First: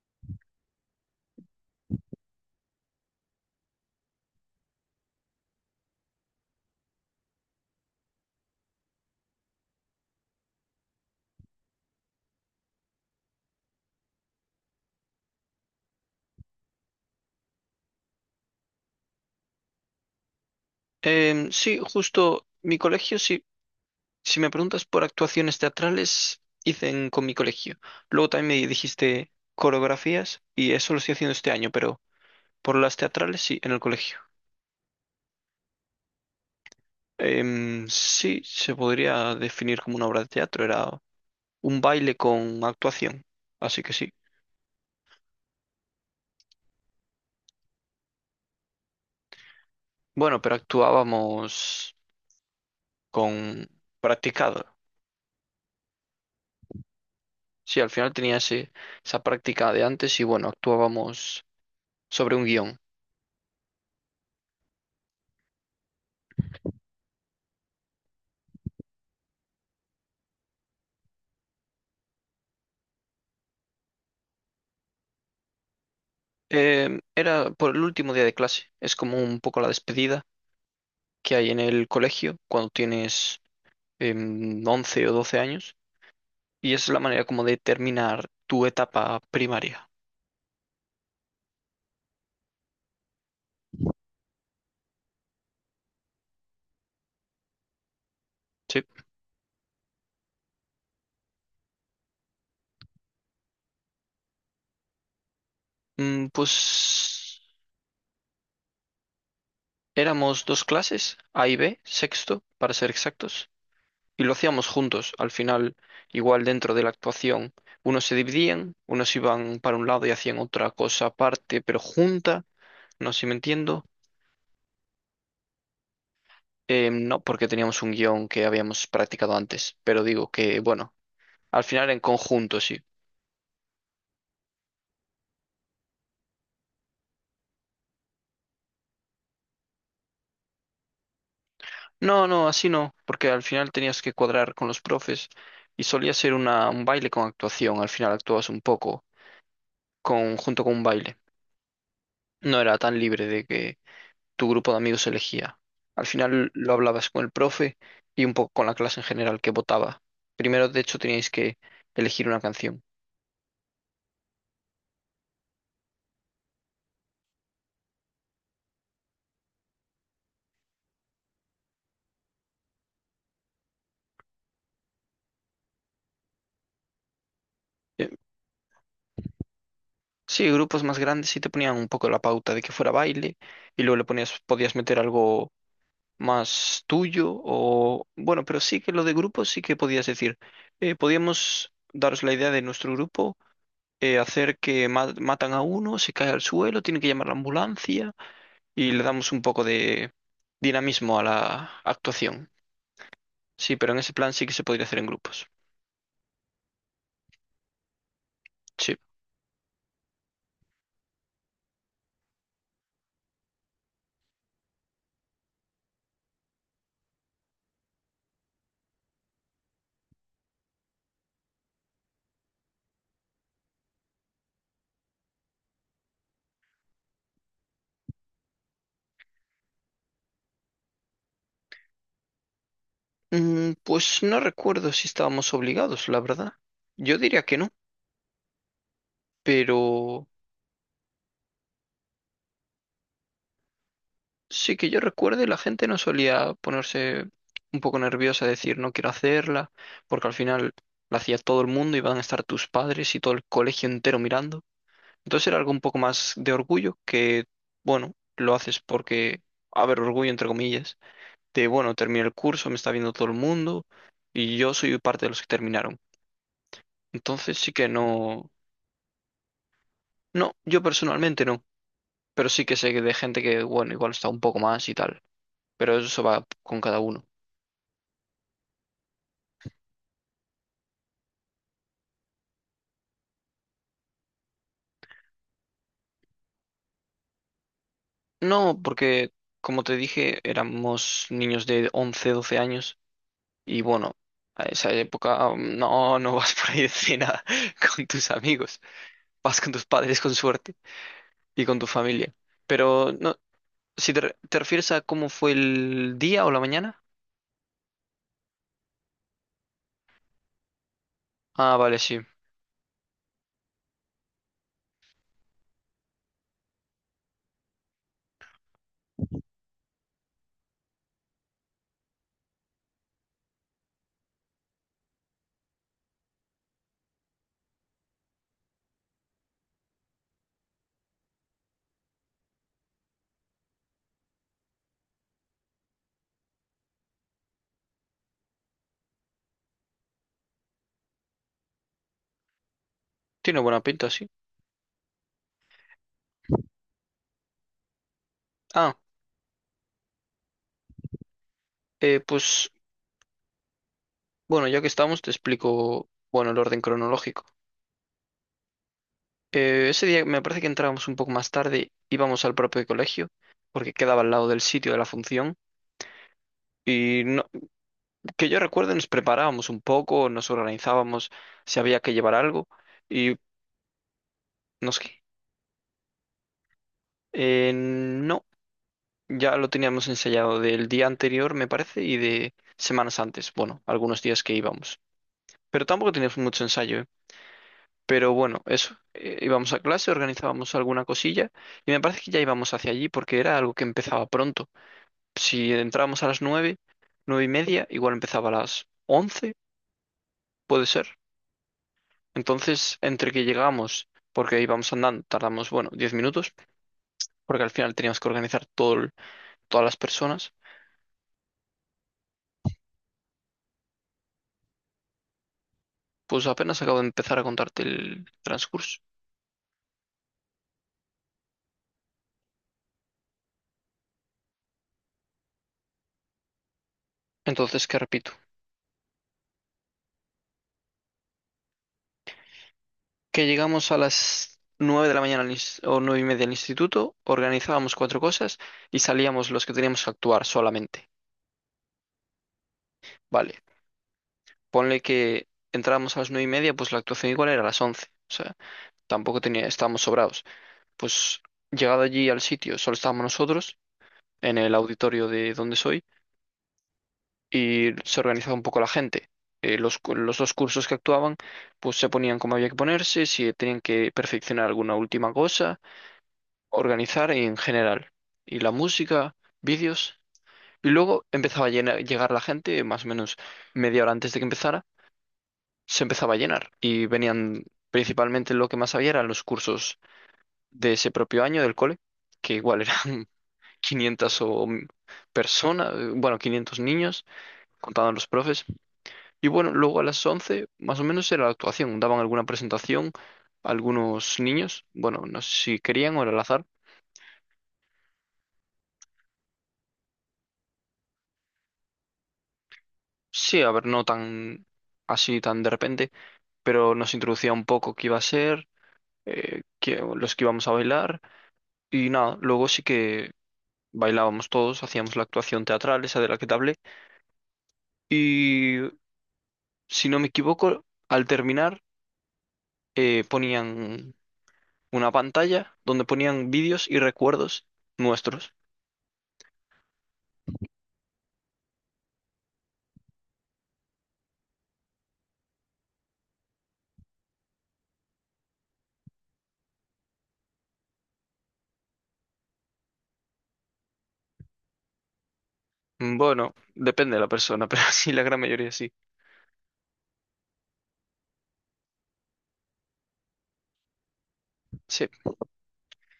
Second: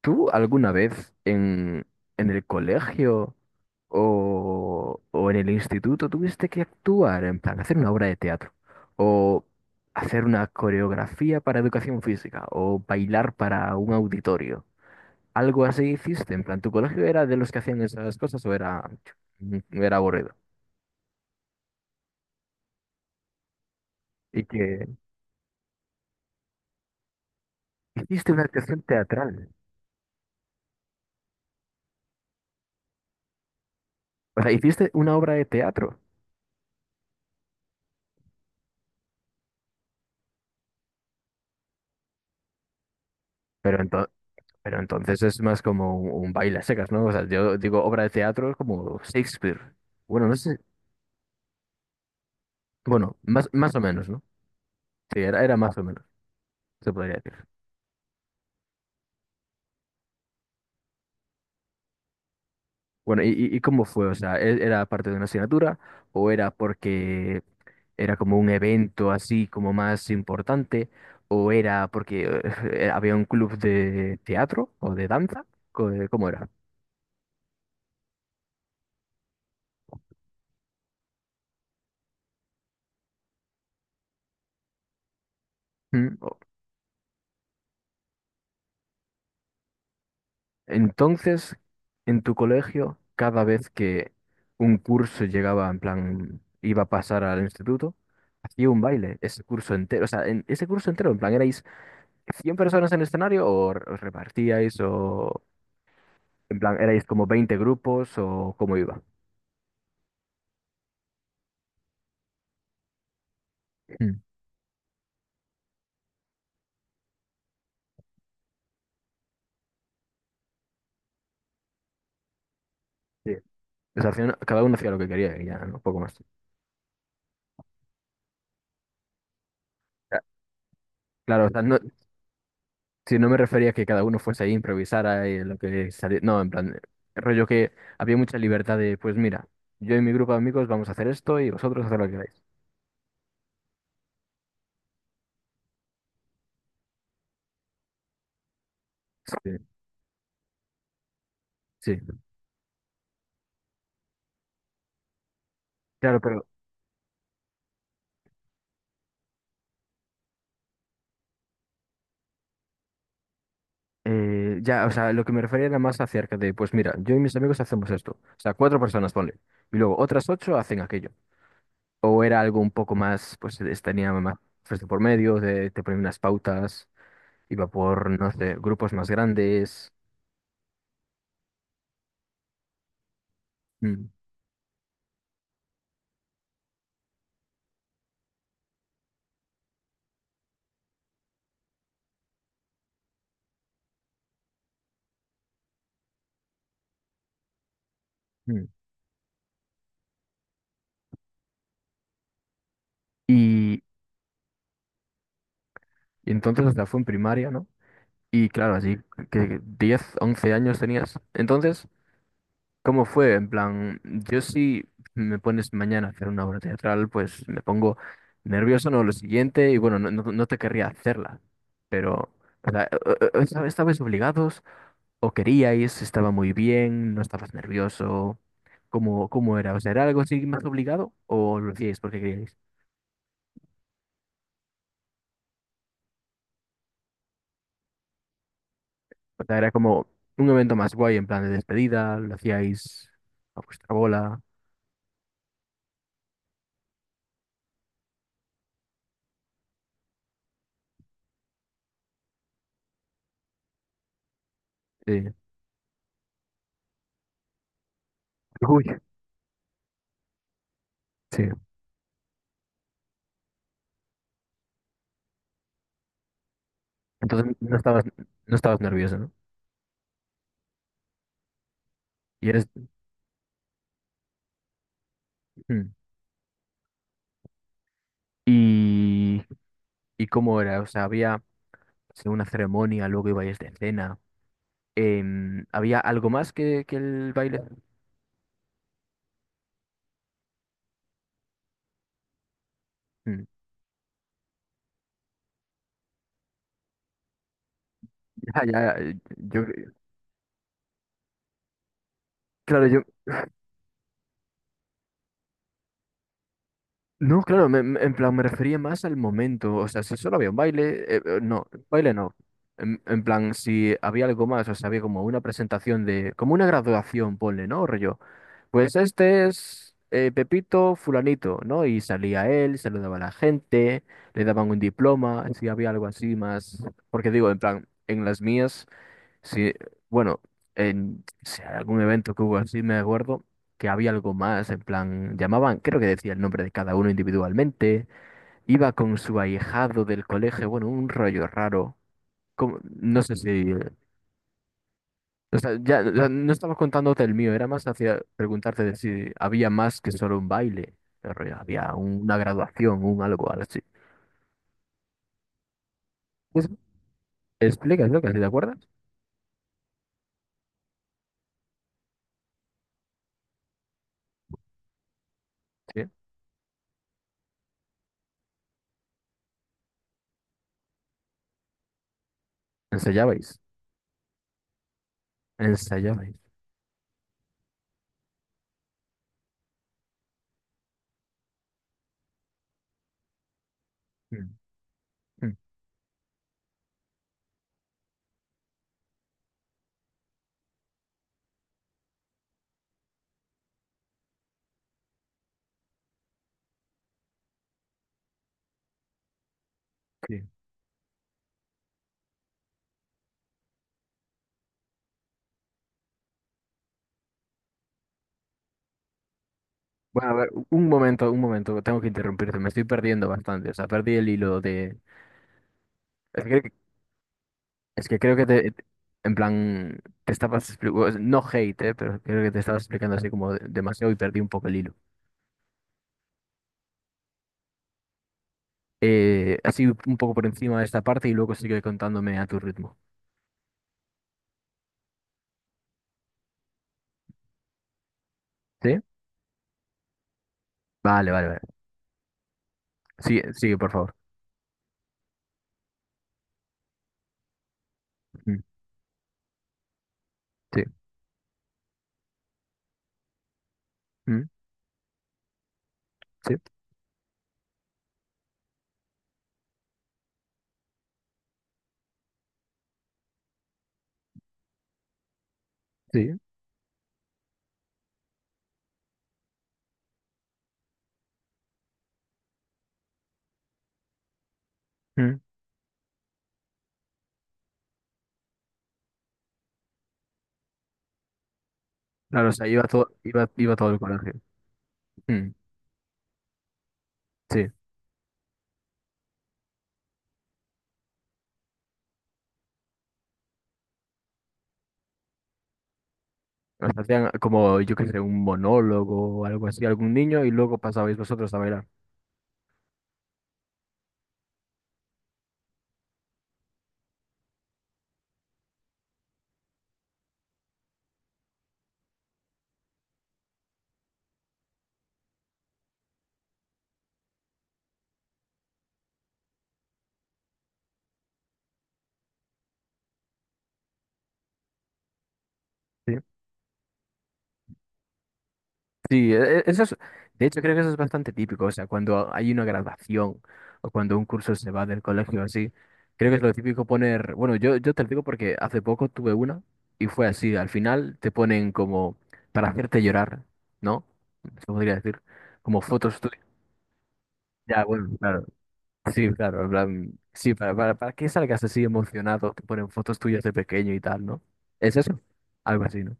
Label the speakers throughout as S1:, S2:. S1: ¿Tú alguna vez en el colegio o en el instituto tuviste que actuar, en plan, hacer una obra de teatro o hacer una coreografía para educación física o bailar para un auditorio? ¿Algo así hiciste? En plan, ¿tu colegio era de los que hacían esas cosas o era, era aburrido?
S2: Sí, justo mi colegio, sí, si
S1: Y
S2: me preguntas
S1: que
S2: por actuaciones teatrales, hice con mi colegio. Luego
S1: hiciste una
S2: también me
S1: actuación
S2: dijiste
S1: teatral.
S2: coreografías y eso lo estoy haciendo este año, pero por las teatrales sí, en el colegio.
S1: O sea, hiciste una obra de teatro,
S2: Sí, se podría definir como una obra de teatro, era un baile con actuación,
S1: pero
S2: así que sí.
S1: pero entonces es más como un baile a secas, ¿no? O sea, yo digo obra de teatro como Shakespeare. Bueno, no
S2: Bueno, pero
S1: sé.
S2: actuábamos
S1: Bueno,
S2: con
S1: más o menos, ¿no?
S2: practicado.
S1: Sí, era más o menos, se podría decir.
S2: Sí, al final tenía esa práctica de antes y bueno, actuábamos sobre un guión.
S1: Bueno, ¿y cómo fue? O sea, ¿era parte de una asignatura o era porque era como un evento así como más importante o era porque había un club de teatro o de danza? ¿Cómo era?
S2: Era por el último día de clase. Es como un poco la despedida que hay en el colegio cuando tienes 11 o 12 años.
S1: ¿Mm?
S2: Y es la manera como de terminar tu etapa primaria.
S1: Entonces, en tu colegio, cada vez que un curso llegaba, en plan, iba a pasar al instituto, hacía un
S2: Sí.
S1: baile, ese curso entero, o sea, en ese curso entero, en plan, ¿erais 100 personas en el escenario o os repartíais o,
S2: Mm,
S1: en plan, erais como
S2: pues
S1: 20 grupos o cómo iba?
S2: éramos dos clases, A y B, sexto, para ser exactos.
S1: Mm.
S2: Y lo hacíamos juntos. Al final, igual dentro de la actuación, unos se dividían, unos iban para un lado y hacían otra cosa aparte, pero junta. No sé si
S1: Sí.
S2: me entiendo.
S1: O sea, al final, cada uno hacía lo que quería y ya, ¿no? Poco más.
S2: No, porque teníamos un guión que habíamos practicado antes, pero
S1: Ya.
S2: digo que, bueno,
S1: Claro, o sea,
S2: al
S1: no,
S2: final en conjunto sí.
S1: si no me refería a que cada uno fuese ahí, improvisara y lo que saliera. No, en plan, rollo que había mucha libertad de, pues mira, yo y mi grupo de amigos vamos a hacer esto y vosotros haced lo que
S2: No,
S1: queráis.
S2: no, así no, porque al final tenías que cuadrar con los profes y solía ser una, un baile con actuación, al final actuabas un poco
S1: Sí,
S2: con, junto con un baile.
S1: sí.
S2: No era tan libre de que tu grupo de amigos elegía. Al
S1: Claro, pero
S2: final lo hablabas con el profe y un poco con la clase en general que votaba. Primero, de hecho, teníais que elegir una canción.
S1: ya, o sea, lo que me refería era más acerca de, pues mira, yo y mis amigos hacemos esto. O sea, cuatro personas, ponle. Y luego otras ocho hacen aquello. O era algo un poco más, pues tenía más pues, de por medio, de, te ponía unas pautas, iba
S2: Eh,
S1: por, no sé, grupos más grandes.
S2: Sí, grupos más grandes sí te ponían un poco la pauta de que fuera baile y luego le
S1: Mm,
S2: ponías, podías meter algo más tuyo o bueno, pero sí que lo de grupos sí que podías decir, podíamos daros la idea de nuestro grupo, hacer que matan a uno, se cae al suelo, tiene que llamar la ambulancia
S1: mm.
S2: y le damos un poco de dinamismo a la actuación. Sí,
S1: Y,
S2: pero en ese plan sí que se podría hacer en grupos.
S1: y entonces hasta fue en primaria, ¿no? Y claro,
S2: Sí.
S1: así que 10 u 11 años tenías. Entonces, ¿cómo fue? En plan, yo si me pones mañana a hacer una obra teatral, pues me pongo nervioso, ¿no? Lo siguiente, y bueno, no te querría hacerla, pero, o sea, ¿estabais obligados o queríais? ¿Estaba muy bien? ¿No estabas nervioso? ¿Cómo era? O sea, ¿era algo así más obligado o lo hacíais porque queríais?
S2: Mm, pues no recuerdo si estábamos obligados, la verdad. Yo diría que no,
S1: O sea, era como
S2: pero...
S1: un evento más guay en plan de despedida, lo hacíais a vuestra bola.
S2: Sí, que yo recuerde, la gente no solía ponerse un poco nerviosa, decir no quiero hacerla, porque al final la hacía todo el mundo, iban a estar tus padres y todo el colegio entero mirando.
S1: Sí.
S2: Entonces era algo un poco más de orgullo que, bueno, lo haces
S1: Uy,
S2: porque, a ver, orgullo entre comillas,
S1: sí.
S2: de, bueno, terminé el curso, me está viendo todo el mundo y yo soy parte de los que terminaron.
S1: Entonces
S2: Entonces sí que no,
S1: no estabas nervioso, ¿no?
S2: no, yo personalmente no,
S1: Y
S2: pero sí
S1: eres...
S2: que sé que de gente que, bueno, igual está un poco más y tal,
S1: Mm.
S2: pero eso va con cada uno.
S1: ¿Y, y cómo era? O sea, había sí, una ceremonia, luego ibais de cena. ¿Había algo más que el baile?
S2: No, porque como te dije, éramos niños de 11, 12 años
S1: Mm.
S2: y bueno, a esa época no, no vas por ahí de cena con tus
S1: Ya, ya,
S2: amigos,
S1: eh,
S2: vas
S1: yo,
S2: con tus padres con suerte y con tu familia.
S1: claro, yo...
S2: Pero no, si te, te refieres a cómo fue el día o la mañana,
S1: No, claro, en plan me refería más al momento. O sea, si solo había un baile, no,
S2: ah, vale,
S1: baile
S2: sí,
S1: no. En plan, si había algo más, o sea, había como una presentación de... Como una graduación, ponle, ¿no? Rollo. Pues este es Pepito Fulanito, ¿no? Y salía él, saludaba a la gente, le daban un diploma, si había algo así más. Porque digo, en plan, en las mías, si, bueno, en si hay algún evento que hubo así, me acuerdo que había algo más, en plan, llamaban, creo que decía el nombre de cada uno individualmente, iba con su ahijado del colegio, bueno, un rollo raro. No sé
S2: tiene
S1: si
S2: buena pinta, sí.
S1: o sea, ya no estaba contándote el mío, era más hacia preguntarte de
S2: Ah,
S1: si había más que solo un baile, pero ya había una
S2: pues
S1: graduación, un algo algo así.
S2: bueno, ya que estamos, te explico, bueno, el
S1: Pues,
S2: orden cronológico.
S1: explica, lo ¿te acuerdas?
S2: Ese día me parece que entrábamos un poco más tarde, íbamos al propio colegio, porque quedaba al lado del sitio de la función.
S1: Sí.
S2: Y no- que yo recuerde, nos preparábamos un poco, nos organizábamos si había que llevar algo. Y
S1: Ensayabais,
S2: no sé,
S1: ensayabais.
S2: no, ya lo teníamos ensayado del día anterior, me parece, y de semanas antes, bueno, algunos días
S1: Mm,
S2: que íbamos.
S1: mm,
S2: Pero tampoco teníamos mucho ensayo, ¿eh? Pero bueno, eso, íbamos a clase, organizábamos alguna cosilla, y me parece que ya íbamos hacia allí porque era algo que empezaba pronto. Si entrábamos a las nueve, nueve y media, igual empezaba a las once,
S1: sí.
S2: puede ser. Entonces, entre que llegamos, porque íbamos andando, tardamos, bueno, 10 minutos, porque al final teníamos que organizar todo, todas las
S1: Bueno, a ver,
S2: personas,
S1: un momento, tengo que interrumpirte, me estoy perdiendo bastante, o sea, perdí el hilo de... Es
S2: pues
S1: que,
S2: apenas acabo de empezar a contarte el
S1: creo que te,
S2: transcurso.
S1: en plan, te estabas explicando, no hate, pero creo que te estabas explicando así como demasiado y perdí un poco el hilo.
S2: Entonces, que repito,
S1: Así un poco por encima de esta parte y luego sigue contándome a tu ritmo.
S2: que llegamos a las nueve de la mañana al o nueve y media al instituto, organizábamos cuatro cosas y
S1: ¿Sí?
S2: salíamos los que teníamos que actuar solamente.
S1: Vale.
S2: Vale,
S1: Sigue, por favor.
S2: ponle que entrábamos a las nueve y media, pues la actuación igual era a las once.
S1: Mm,
S2: Tampoco tenía, estábamos sobrados.
S1: sí.
S2: Pues llegado allí al sitio, solo estábamos nosotros
S1: Mm,
S2: en el auditorio de donde soy
S1: sí.
S2: y se organizaba un poco la gente. Los dos cursos que actuaban, pues se ponían como había que ponerse, si tenían que perfeccionar alguna última cosa,
S1: Sí.
S2: organizar en general. Y la música, vídeos. Y luego empezaba a llegar la gente, más o menos media hora antes de que empezara,
S1: Mm.
S2: se empezaba a llenar. Y venían principalmente lo que más había eran los cursos de ese propio año del cole,
S1: Claro, o
S2: que
S1: sea,
S2: igual
S1: iba todo,
S2: eran
S1: iba todo el colegio.
S2: 500 o mm,
S1: Mm,
S2: personas, bueno, 500 niños,
S1: sí.
S2: contaban los profes. Y bueno, luego a las 11 más o menos era la actuación, daban alguna presentación a algunos niños, bueno, no sé si querían o era al azar.
S1: O sea, hacían como, yo qué sé, un monólogo o algo así, algún niño, y luego pasabais vosotros a bailar.
S2: Sí, a ver, no tan así, tan de repente, pero nos introducía un poco qué iba a ser, los que íbamos a bailar y nada, luego sí que... Bailábamos todos, hacíamos la actuación teatral, esa de la que te hablé, y si no me equivoco, al terminar ponían una pantalla donde
S1: Sí.
S2: ponían vídeos y recuerdos nuestros.
S1: Sí, eso es, de hecho creo que eso es bastante típico, o sea, cuando hay una graduación o cuando un curso se va del colegio así, creo que es lo típico poner, bueno, yo te lo digo porque hace poco tuve una y fue así, al final te ponen como para hacerte llorar, ¿no? Se podría decir, como fotos tuyas.
S2: Bueno, depende de la persona, pero
S1: Ya,
S2: sí,
S1: bueno,
S2: la gran
S1: claro,
S2: mayoría sí.
S1: sí, claro, en plan, sí, para que salgas así emocionado, te ponen fotos tuyas de pequeño y tal, ¿no? ¿Es
S2: Sí,
S1: eso? Algo así, ¿no?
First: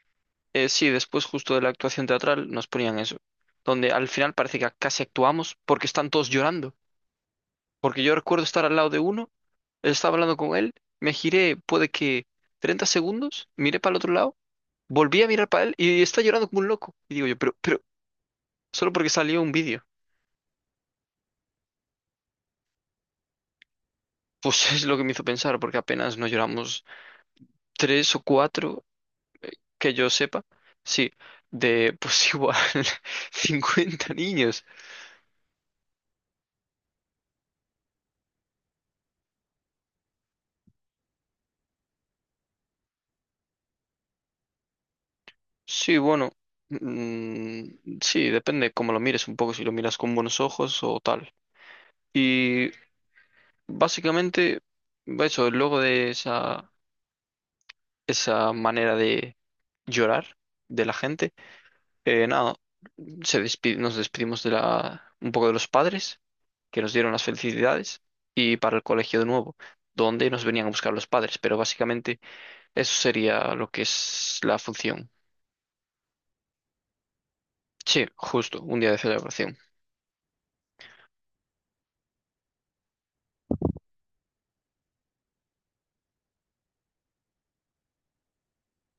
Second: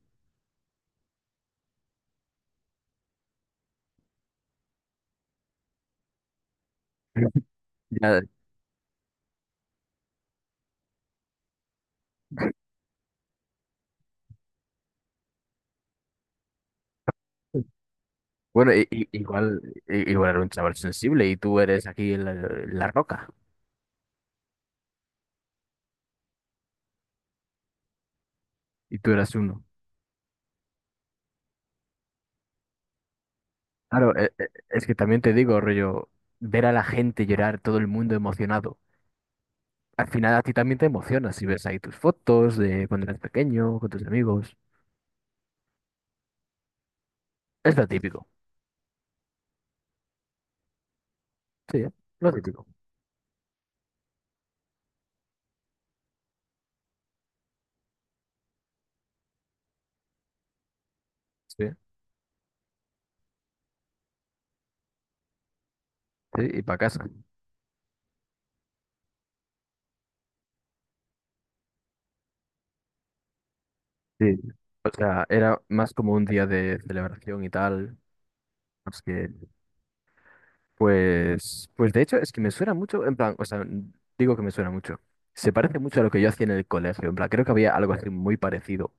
S2: Sí, después justo de la actuación teatral nos ponían eso, donde al final parece que casi actuamos porque están todos llorando. Porque yo
S1: Ya,
S2: recuerdo estar al lado de uno, estaba hablando con él, me giré, puede que 30 segundos, miré para el otro lado, volví a mirar para él y está llorando como un loco. Y digo yo, pero,
S1: bueno,
S2: solo porque salió un
S1: igual,
S2: vídeo.
S1: igual era un chaval sensible y tú eres aquí la roca
S2: Pues es lo que me hizo pensar, porque apenas nos lloramos tres o cuatro,
S1: y tú eras uno.
S2: que yo sepa, sí, de pues igual 50
S1: Claro,
S2: niños.
S1: es que también te digo, rollo, ver a la gente llorar, todo el mundo emocionado. Al final a ti también te emocionas si ves ahí tus fotos de cuando eras pequeño, con tus amigos.
S2: Sí, bueno,
S1: Es lo
S2: mm,
S1: típico,
S2: sí, depende cómo lo mires un poco, si lo miras con buenos ojos o tal.
S1: sí, ¿eh? Lo típico.
S2: Y básicamente, eso, luego de esa, esa manera de llorar de la gente,
S1: Sí,
S2: nada, nos despedimos de la, un poco de los padres.
S1: sí, y para
S2: Que nos
S1: casa.
S2: dieron las felicidades y para el colegio de nuevo, donde nos venían a buscar los padres, pero básicamente eso sería lo que
S1: Sí.
S2: es la
S1: O
S2: función.
S1: sea, era más como un día de celebración y tal,
S2: Sí, justo, un día de
S1: más que...
S2: celebración.
S1: Pues, pues de hecho es que me suena mucho, en plan, o sea, digo que me suena mucho. Se parece mucho a lo que yo hacía en el colegio, en plan, creo que había algo así muy parecido.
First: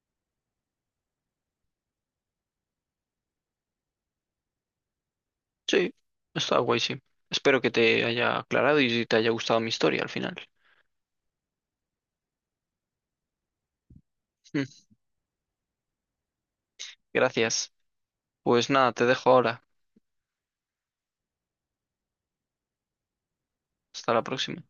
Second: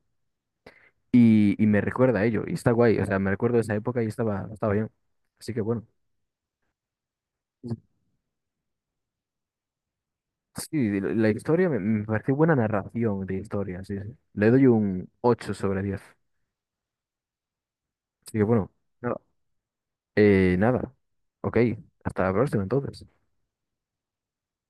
S1: Y me recuerda a ello, y está guay, o sea, me recuerdo de esa época y estaba, estaba bien. Así que bueno.
S2: Sí, está guay, sí. Espero que te haya aclarado y te haya gustado mi historia al final.
S1: Sí, de la historia me pareció buena narración de historia, sí, sí. Le doy
S2: Mm.
S1: un 8 sobre 10.
S2: Gracias.
S1: Así que
S2: Pues
S1: bueno,
S2: nada, te
S1: nada.
S2: dejo ahora.
S1: Nada. Ok, hasta la próxima entonces.
S2: Hasta la próxima.